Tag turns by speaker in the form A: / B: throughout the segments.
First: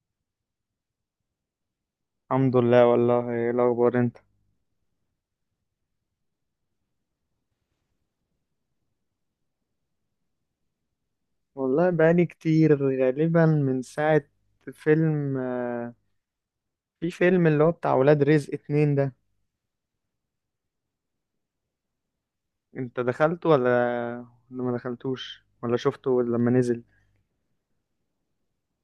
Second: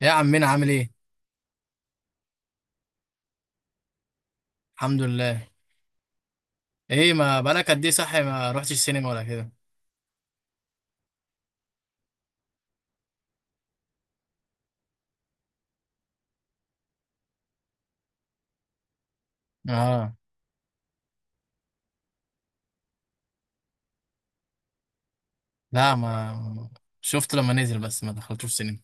A: يا عمنا، عامل ايه؟
B: الحمد لله. والله ايه الاخبار انت؟
A: الحمد لله. ايه، ما بقالك قد ايه صحي ما رحتش السينما ولا كده؟
B: والله بقالي كتير غالبا من ساعة فيلم. في فيلم اللي هو بتاع ولاد رزق اتنين ده.
A: اه.
B: انت دخلته ولا ما دخلتوش ولا
A: لا،
B: شفته لما
A: ما
B: نزل؟
A: شفت لما نزل، بس ما دخلتوش السينما.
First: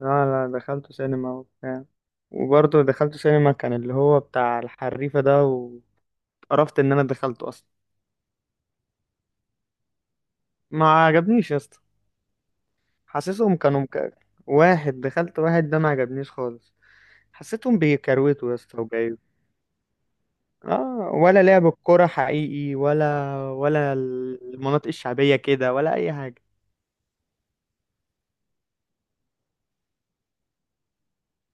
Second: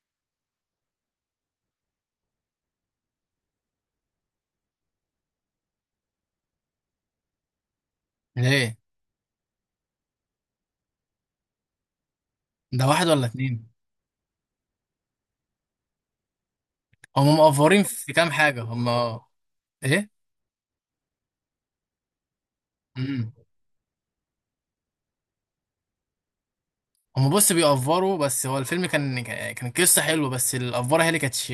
B: لا لا دخلته سينما وبتاع. وبرضه دخلته سينما كان اللي هو بتاع الحريفة ده، وقرفت ان انا دخلته اصلا.
A: ليه؟
B: ما عجبنيش يا اسطى.
A: ده واحد ولا
B: حاسسهم
A: اتنين؟
B: كانوا مك... واحد دخلت، واحد ده ما عجبنيش خالص.
A: هم
B: حسيتهم
A: مقفرين في كام
B: بيكروتوا يا
A: حاجه
B: اسطى.
A: هم؟ ايه.
B: اه ولا لعب الكرة حقيقي
A: امم
B: ولا المناطق الشعبية كده ولا أي حاجة.
A: هم، بص، بيقفروا، بس هو الفيلم كان قصه حلوه، بس الافوره هي اللي كانتش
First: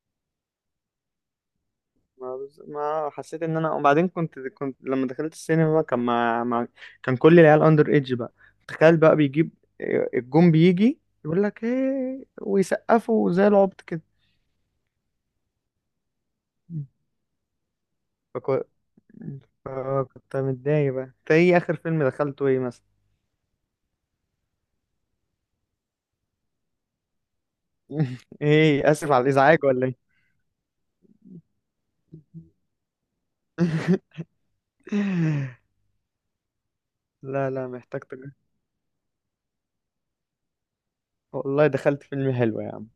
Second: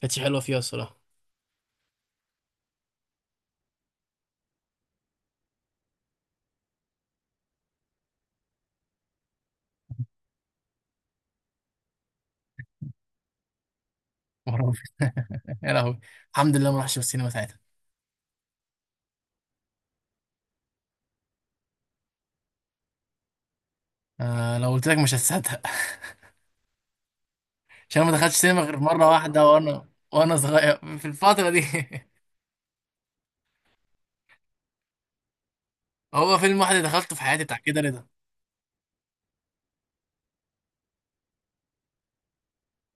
A: كانتش حلوه فيها الصراحه.
B: ما حسيت إن أنا. وبعدين كنت لما دخلت السينما بقى، كان كل العيال أندر إيدج بقى. تخيل بقى بيجيب، الجون بيجي يقول لك إيه، ويسقفوا زي العبط كده.
A: يا لهوي. الحمد لله ما رحتش السينما ساعتها.
B: فكو... فكنت متضايق بقى. أنت إيه آخر فيلم دخلته إيه مثلا؟
A: آه، لو قلت لك مش هتصدق. عشان ما دخلتش سينما غير
B: إيه
A: مرة
B: آسف على
A: واحدة،
B: الإزعاج ولا
A: وانا
B: إيه؟
A: وانا صغير في الفترة دي. هو فيلم واحد اللي دخلته في حياتي،
B: لا
A: بتاع
B: لا
A: كده،
B: محتاج
A: رضا.
B: تجربة. والله دخلت فيلم حلو يا عم.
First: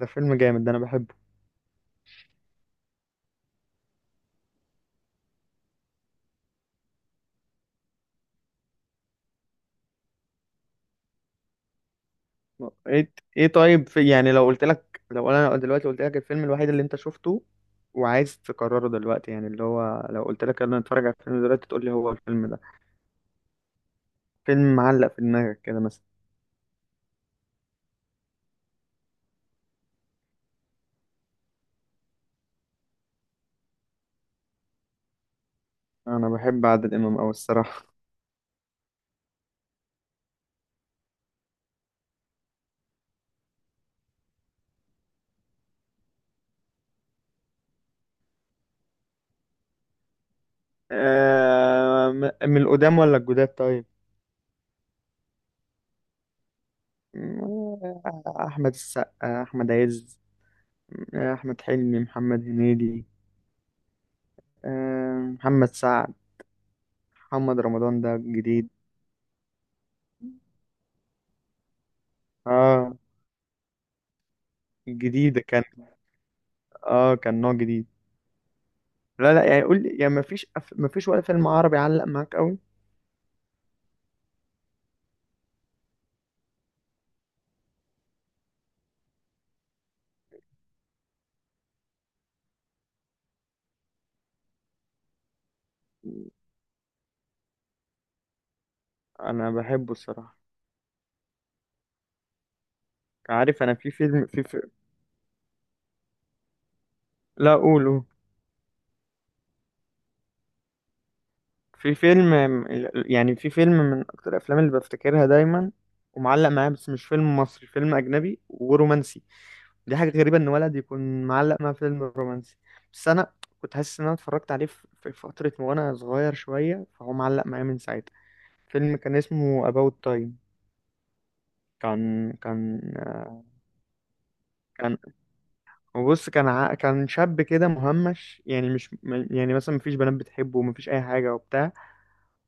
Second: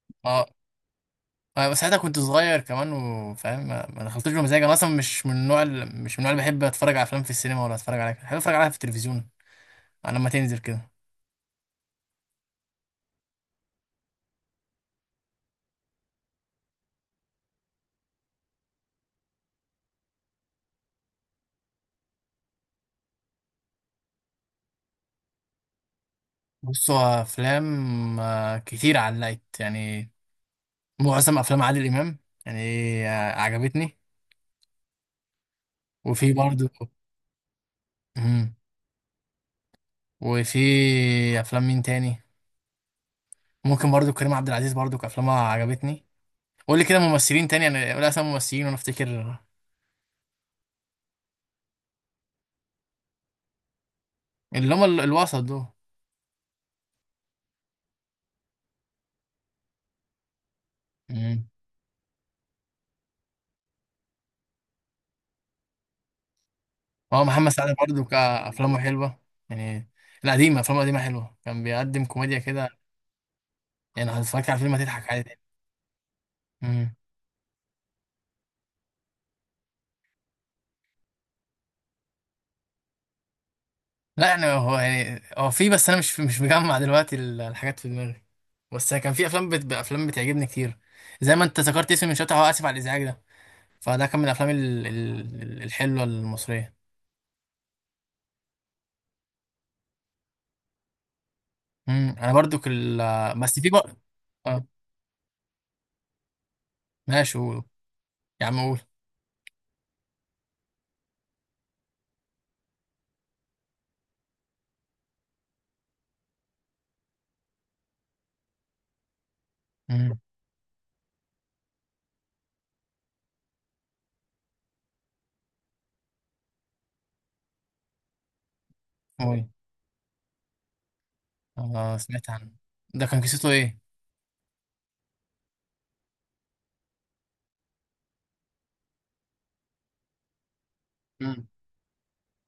B: ده فيلم
A: اه.
B: جامد، ده انا بحبه.
A: أنا ساعتها كنت صغير كمان وفاهم، ما دخلتوش بمزاج، انا اصلا مش من النوع اللي بحب اتفرج على افلام في السينما، ولا اتفرج عليها، بحب اتفرج عليها في التلفزيون، على لما تنزل كده.
B: ايه ايه طيب. في يعني لو قلت لك، لو انا دلوقتي قلت لك الفيلم الوحيد اللي انت شفته وعايز تكرره دلوقتي، يعني اللي هو لو قلت لك انا اتفرج على الفيلم دلوقتي تقول لي هو الفيلم ده، فيلم معلق في دماغك كده مثلا.
A: بص، هو افلام كتير علقت، يعني. معظم افلام عادل امام، يعني. عجبتني.
B: انا
A: وفي
B: بحب
A: برضه.
B: عادل امام قوي الصراحه.
A: مم. وفي افلام مين تاني؟ ممكن برضو كريم عبد العزيز، برضو افلامها عجبتني. قول لي كده ممثلين تاني، انا قول اسامي ممثلين وانا افتكر.
B: من القدام ولا الجداد طيب؟
A: اللي هم الوسط دول.
B: آه، احمد السقا، احمد عز.
A: مم.
B: احمد حلمي، محمد هنيدي. محمد سعد.
A: هو محمد
B: محمد
A: سعد
B: رمضان
A: برضه
B: ده جديد.
A: كافلامه حلوه، يعني. القديمه، افلامه القديمه حلوه، كان بيقدم كوميديا كده.
B: اه
A: يعني لو اتفرجت على فيلم هتضحك عادي.
B: جديدة كان.
A: مم.
B: اه كان نوع جديد. لا لا يعني قول لي، يعني مفيش ولا فيلم عربي علق معاك قوي؟
A: لا، يعني هو يعني هو في، بس انا مش مجمع دلوقتي الحاجات في دماغي. بس كان في افلام افلام بتعجبني كتير، زي ما انت ذكرت اسم من شويه، هو اسف على الازعاج ده، فده كان من الافلام الحلوه المصريه.
B: انا بحبه الصراحة.
A: مم. انا برضو كل. بس
B: عارف
A: في
B: انا في
A: بقى.
B: فيلم
A: اه. ماشي،
B: لا
A: قول.
B: قول قول.
A: يا عم، قول.
B: في فيلم، يعني في فيلم من اكتر الافلام اللي بفتكرها دايما، ومعلق معايا بس مش فيلم مصري، فيلم اجنبي ورومانسي. دي حاجة
A: امم.
B: غريبة ان ولد يكون معلق مع فيلم رومانسي. بس انا كنت حاسس ان انا اتفرجت عليه في فترة وانا صغير شوية، فهو معلق معايا من ساعتها. فيلم كان
A: قول.
B: اسمه About Time.
A: اه، سمعت
B: كان
A: عنه.
B: كان
A: ده كان قصته ايه؟
B: كان بص كان شاب كده مهمش، يعني مش م- يعني مثلا مفيش بنات بتحبه ومفيش اي حاجه
A: امم.
B: وبتاع.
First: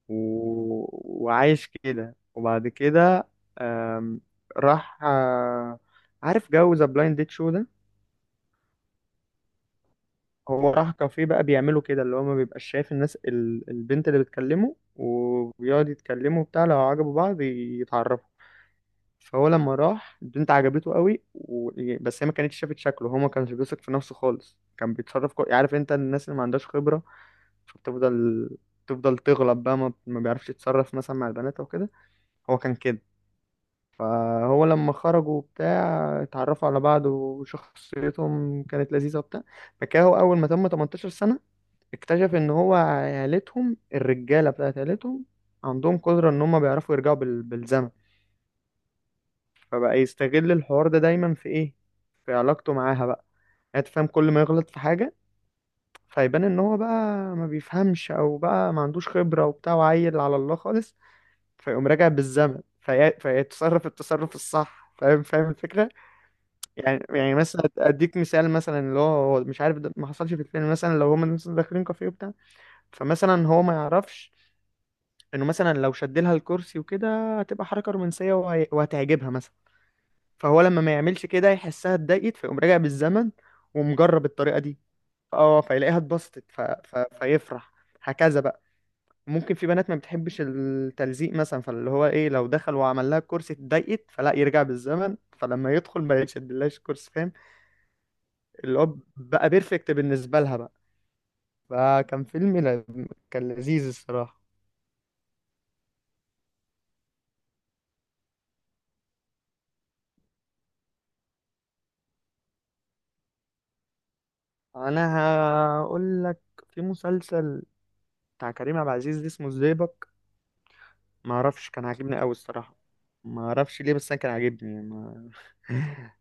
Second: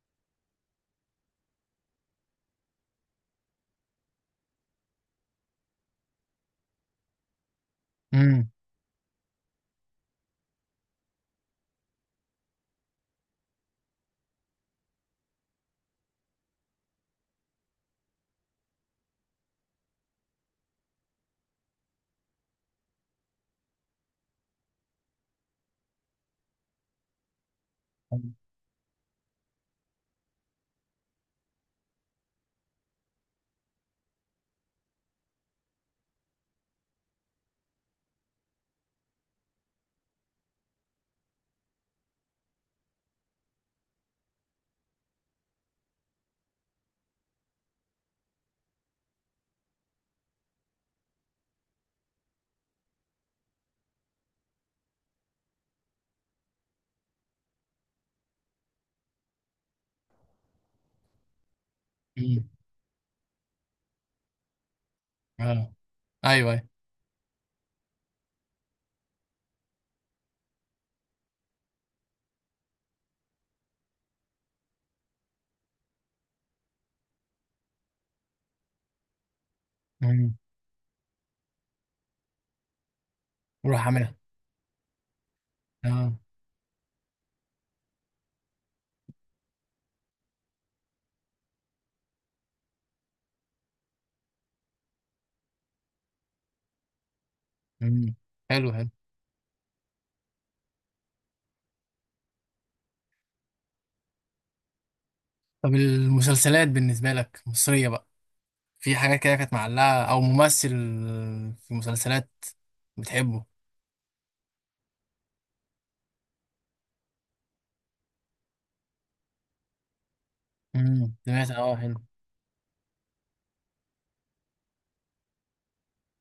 B: و... وعايش كده. وبعد كده آم... راح. عارف جو ذا بلايند ديت شو ده؟
A: امم.
B: هو راح كافيه بقى بيعملوا كده، اللي هو ما بيبقاش شايف الناس، البنت اللي بتكلمه، وبيقعد يتكلموا بتاع، لو عجبوا بعض يتعرفوا. فهو لما راح البنت عجبته قوي. و... بس هي ما كانتش شافت شكله. هو ما كانش بيثق في نفسه خالص. كان بيتصرف عارف انت الناس اللي ما عندهاش خبرة، فبتفضل تفضل تغلط بقى. ما بيعرفش يتصرف مثلا مع البنات او كده. هو كان كده. فهو لما خرجوا بتاع اتعرفوا على بعض وشخصيتهم كانت لذيذة وبتاع. فكاهو أول ما تم 18 سنة اكتشف إن هو عيلتهم، الرجالة بتاعت عيلتهم، عندهم قدرة إن هما بيعرفوا يرجعوا بالزمن. فبقى يستغل الحوار ده دايما في ايه؟ في علاقته معاها بقى. يعني انت فاهم، كل ما يغلط في حاجة فيبان ان هو بقى ما بيفهمش او بقى ما عندوش خبرة وبتاع وعيل على الله خالص، فيقوم راجع
A: امم.
B: بالزمن فيتصرف التصرف الصح. فاهم فاهم
A: اه.
B: الفكرة؟
A: ايوه، ايوه.
B: يعني مثلا اديك مثال، مثلا اللي هو هو مش عارف، ده ما حصلش في الفيلم، مثلا لو هما مثلا داخلين كافيه وبتاع، فمثلا هو ما يعرفش انه مثلا لو شد لها الكرسي وكده هتبقى حركة رومانسية وهتعجبها مثلا.
A: امم.
B: فهو لما ما يعملش كده يحسها اتضايقت، فيقوم راجع بالزمن
A: وراح عاملها.
B: ومجرب الطريقة دي. اه فيلاقيها
A: اه.
B: اتبسطت فيفرح. هكذا بقى. ممكن في بنات ما بتحبش التلزيق مثلا، فاللي هو ايه، لو دخل وعمل لها الكرسي اتضايقت، فلا يرجع بالزمن، فلما يدخل ما يشدلهاش الكرسي. فاهم؟
A: امم. حلو،
B: اللي
A: حلو.
B: هو بقى بيرفكت بالنسبة لها بقى. فكان فيلم كان لذيذ الصراحة.
A: طب، المسلسلات بالنسبه لك مصريه بقى، في حاجات كده كانت معلقه او ممثل، في مسلسلات بتحبه؟
B: انا هقول لك. في مسلسل بتاع كريم عبد العزيز اسمه الزيبق.
A: امم،
B: ما
A: سمعت.
B: اعرفش،
A: اه،
B: كان
A: حلو.
B: عاجبني قوي الصراحه. ما اعرفش ليه بس انا كان عاجبني يعني. ما...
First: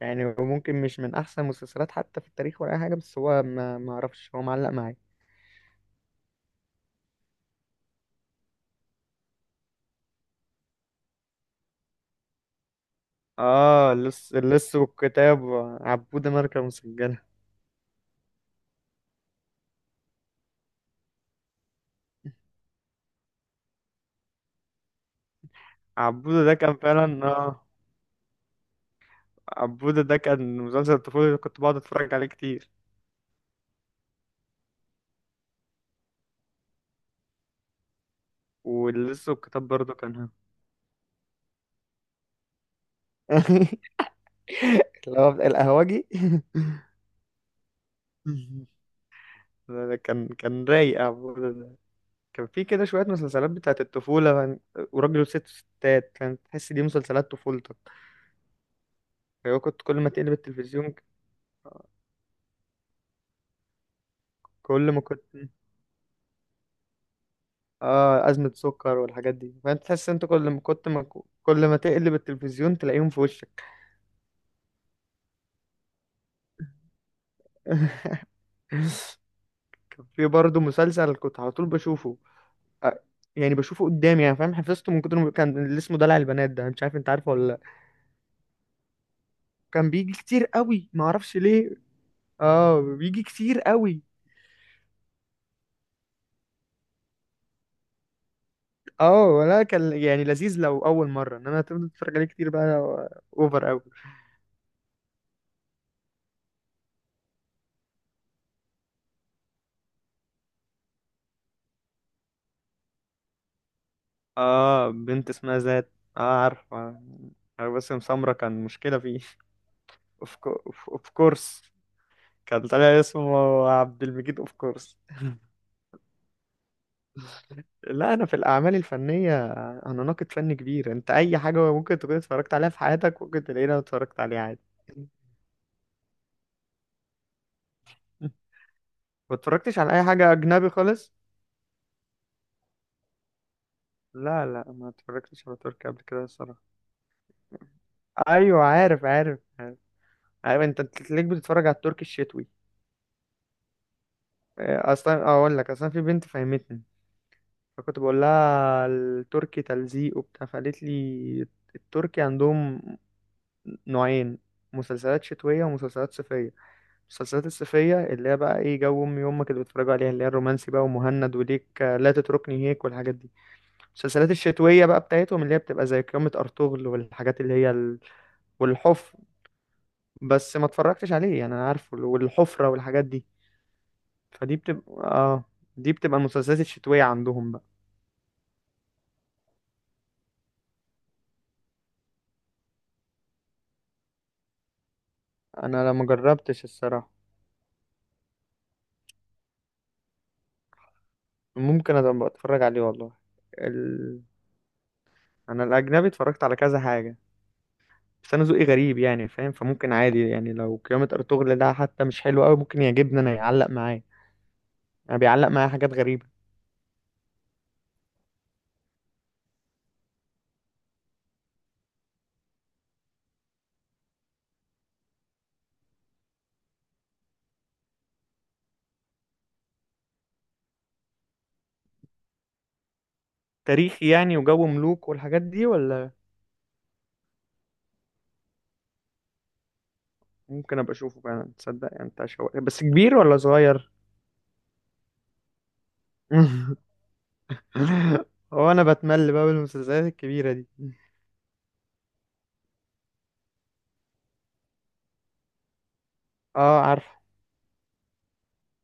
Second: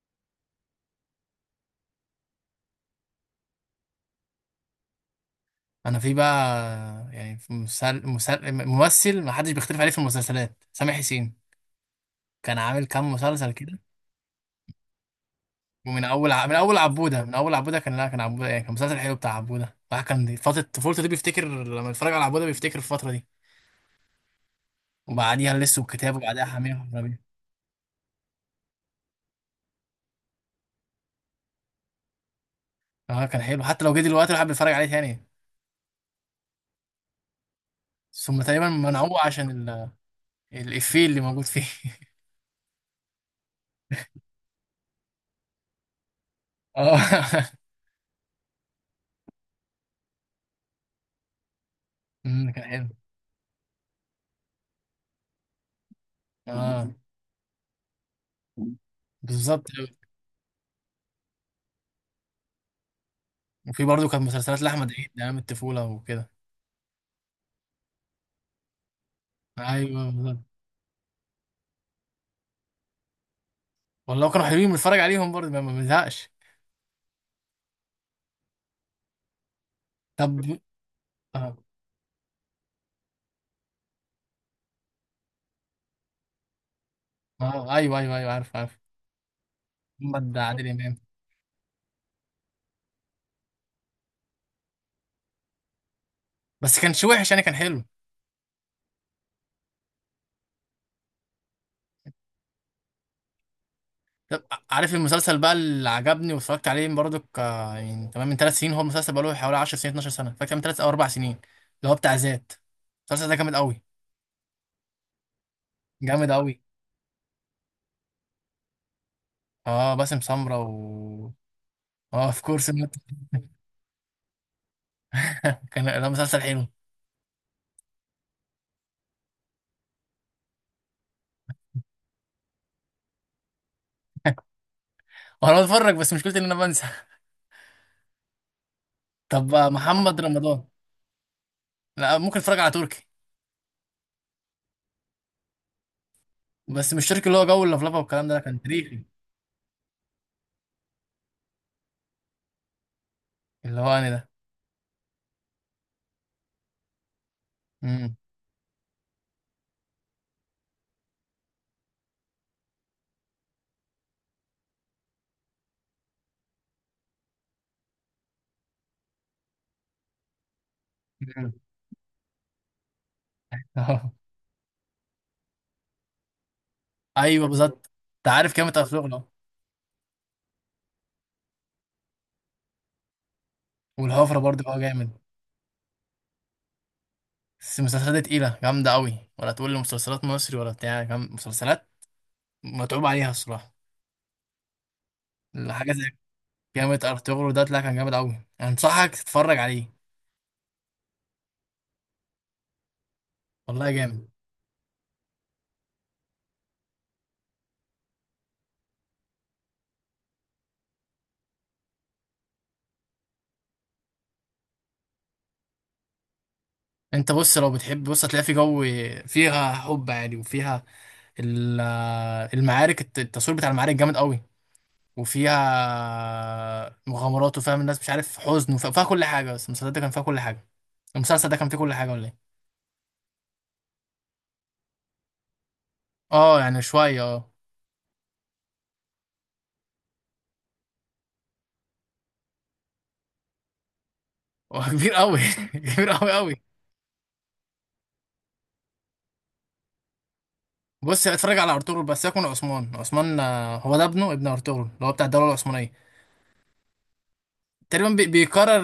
B: يعني هو ممكن مش من احسن المسلسلات حتى في التاريخ ولا اي حاجه، بس هو ما اعرفش، هو معلق معايا.
A: انا في بقى. يعني في ممثل ما حدش بيختلف عليه في المسلسلات، سامح حسين. كان عامل كام مسلسل كده.
B: اه اللص، اللص والكتاب،
A: ومن
B: عبودة
A: اول ع... من
B: ماركة
A: اول
B: مسجلة.
A: عبوده من اول عبوده كان، لا، كان عبوده ايه؟ كان مسلسل حلو بتاع عبوده. الواحد كان دي فتره طفولته، دي بيفتكر لما يتفرج على عبوده بيفتكر الفتره دي. وبعديها لسه والكتاب، وبعديها
B: عبودة ده
A: حمير
B: كان
A: وحرامية.
B: فعلا. اه عبودة ده كان مسلسل الطفولة اللي كنت بقعد اتفرج عليه كتير.
A: اه، كان حلو، حتى لو جه دلوقتي الواحد بيتفرج عليه تاني. ثم تقريبا منعوه
B: واللص
A: عشان
B: والكتاب برضه كان.
A: الافيه اللي موجود فيه.
B: اللي هو القهوجي.
A: اه.
B: ده كان رايق عبودة ده. كان في
A: كان
B: كده
A: حلو.
B: شوية مسلسلات بتاعت الطفولة وراجل وست وستات. كانت تحس دي
A: اه،
B: مسلسلات طفولتك. أيوة
A: بالظبط.
B: كنت كل ما تقلب التلفزيون.
A: وفي برضه كانت مسلسلات
B: كل
A: لاحمد
B: ما
A: عيد
B: كنت،
A: ايام الطفوله وكده.
B: اه أزمة سكر والحاجات دي، فأنت تحس
A: ايوه،
B: أنت
A: بالظبط.
B: كل ما كنت ما كل ما تقلب التلفزيون تلاقيهم في وشك.
A: والله كانوا حلوين بنتفرج عليهم برضه ما بنزهقش.
B: كان في
A: طب.
B: برضه مسلسل كنت على
A: اه.
B: طول بشوفه. آه، يعني بشوفه قدامي يعني فاهم، حفظته من كتر ما كان، اللي اسمه دلع البنات ده، مش عارف انت عارفه ولا لا.
A: ايوه، ايوه، ايوه، عارف، عارف.
B: كان بيجي
A: محمد
B: كتير
A: عادل
B: قوي
A: امام.
B: ما اعرفش ليه. اه بيجي كتير قوي.
A: بس كانش وحش يعني، كان حلو.
B: اه ولا كان يعني لذيذ لو اول مره، انما هتفضل تتفرج عليه كتير بقى، اوفر اوي.
A: طب، عارف المسلسل بقى اللي عجبني واتفرجت عليه برضه، يعني تمام من ثلاث سنين، هو المسلسل بقى له حوالي 10 سنين، 12 سنه، فاكر من ثلاث او اربع سنين، اللي هو بتاع ذات. المسلسل ده جامد قوي.
B: اه بنت اسمها ذات. اه
A: جامد قوي.
B: عارف عارف. باسم سمرة كان مشكله فيه.
A: اه، باسم سمرة
B: اوف
A: و
B: كورس.
A: اه اوف
B: كان
A: كورس.
B: طالع اسمه عبد المجيد اوف كورس.
A: كان ده مسلسل حلو.
B: لا انا في الاعمال الفنيه انا ناقد فني كبير. انت اي حاجه ممكن تكون اتفرجت عليها في حياتك ممكن تلاقيني اتفرجت عليها عادي.
A: وانا بتفرج بس مشكلتي ان انا بنسى.
B: ما
A: طب،
B: اتفرجتش على اي
A: محمد
B: حاجه
A: رمضان.
B: اجنبي خالص.
A: لا، ممكن اتفرج على تركي.
B: لا لا، ما اتفرجتش على تركي قبل كده الصراحه.
A: بس مش تركي اللي هو جو اللفلفه والكلام ده، لا، كان
B: ايوه
A: تاريخي.
B: عارف عارف. عارف انت تلاقيك بتتفرج على التركي الشتوي.
A: اللي هو انا ده.
B: اصلا اقول لك، اصلا في بنت فهمتني. فكنت
A: امم.
B: بقول لها التركي تلزيق وبتاع، فقالت لي التركي عندهم نوعين: مسلسلات شتوية ومسلسلات صيفية. المسلسلات الصيفية اللي هي بقى ايه، جو امي وامك اللي بيتفرجوا عليها، اللي هي الرومانسي بقى ومهند، وليك لا تتركني هيك والحاجات دي. المسلسلات الشتوية بقى بتاعتهم اللي هي بتبقى زي قيامة ارطغرل والحاجات
A: ايوه،
B: اللي هي
A: بالظبط. انت عارف كام بتاع
B: والحفر.
A: شغله.
B: بس ما اتفرجتش عليه يعني، انا عارفه والحفرة والحاجات دي.
A: والهفره
B: فدي
A: برضه بقى
B: بتبقى
A: جامد.
B: اه، دي بتبقى المسلسلات الشتوية عندهم بقى.
A: بس المسلسلات دي تقيله جامده قوي، ولا تقول لي مسلسلات مصري ولا بتاع مسلسلات متعوب عليها الصراحه.
B: انا
A: الحاجه
B: لا ما
A: زي
B: جربتش
A: جامد،
B: الصراحة.
A: ارطغرل ده طلع كان جامد قوي، انصحك تتفرج عليه.
B: ممكن ابقى اتفرج عليه والله.
A: والله
B: ال...
A: جامد.
B: انا الاجنبي اتفرجت على كذا حاجة، بس انا ذوقي غريب يعني فاهم، فممكن عادي يعني لو قيامة ارطغرل ده حتى مش حلو قوي ممكن يعجبني انا، يعلق معايا. انا بيعلق معايا حاجات غريبة.
A: انت بص، لو بتحب بص هتلاقي في جو، فيها حب عادي وفيها ال- المعارك، التصوير بتاع المعارك جامد قوي، وفيها مغامرات وفيها الناس مش عارف حزن، وفيها كل حاجه، بس المسلسل ده كان فيها كل حاجه، المسلسل ده كان فيه كل حاجه ولا ايه؟
B: تاريخي يعني وجو ملوك والحاجات دي ولا؟
A: اه، يعني شويه اه.
B: ممكن ابقى اشوفه فعلا تصدق. يعني انت بس كبير ولا صغير؟
A: هو كبير قوي. كبير قوي قوي.
B: هو انا بتمل بقى بالمسلسلات الكبيرة دي.
A: بص، اتفرج على ارطغرل بس، يكون عثمان عثمان، هو ده ابنه، ابن ارطغرل اللي هو بتاع الدوله العثمانيه.
B: اه عارف.
A: تقريبا بيكرر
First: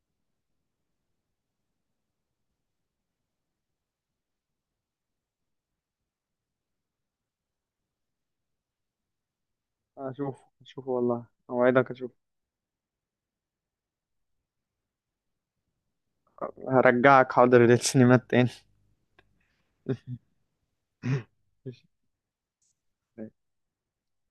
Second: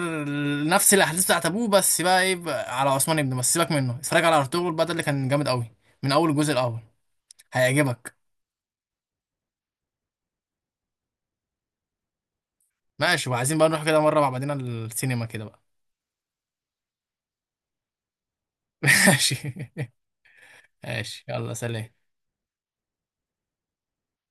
A: نفس الاحداث بتاعت ابوه، بس بقى ايه بقى على عثمان ابنه، بس سيبك منه، اتفرج على ارطغرل بقى، ده اللي كان جامد قوي من اول الجزء الاول، هيعجبك.
B: اشوف اشوف والله اوعدك اشوف.
A: ماشي، وعايزين بقى نروح كده مره مع بعضنا السينما كده بقى.
B: هرجعك حاضر للسينمات تاني.
A: ماشي. ماشي، يلا، سلام.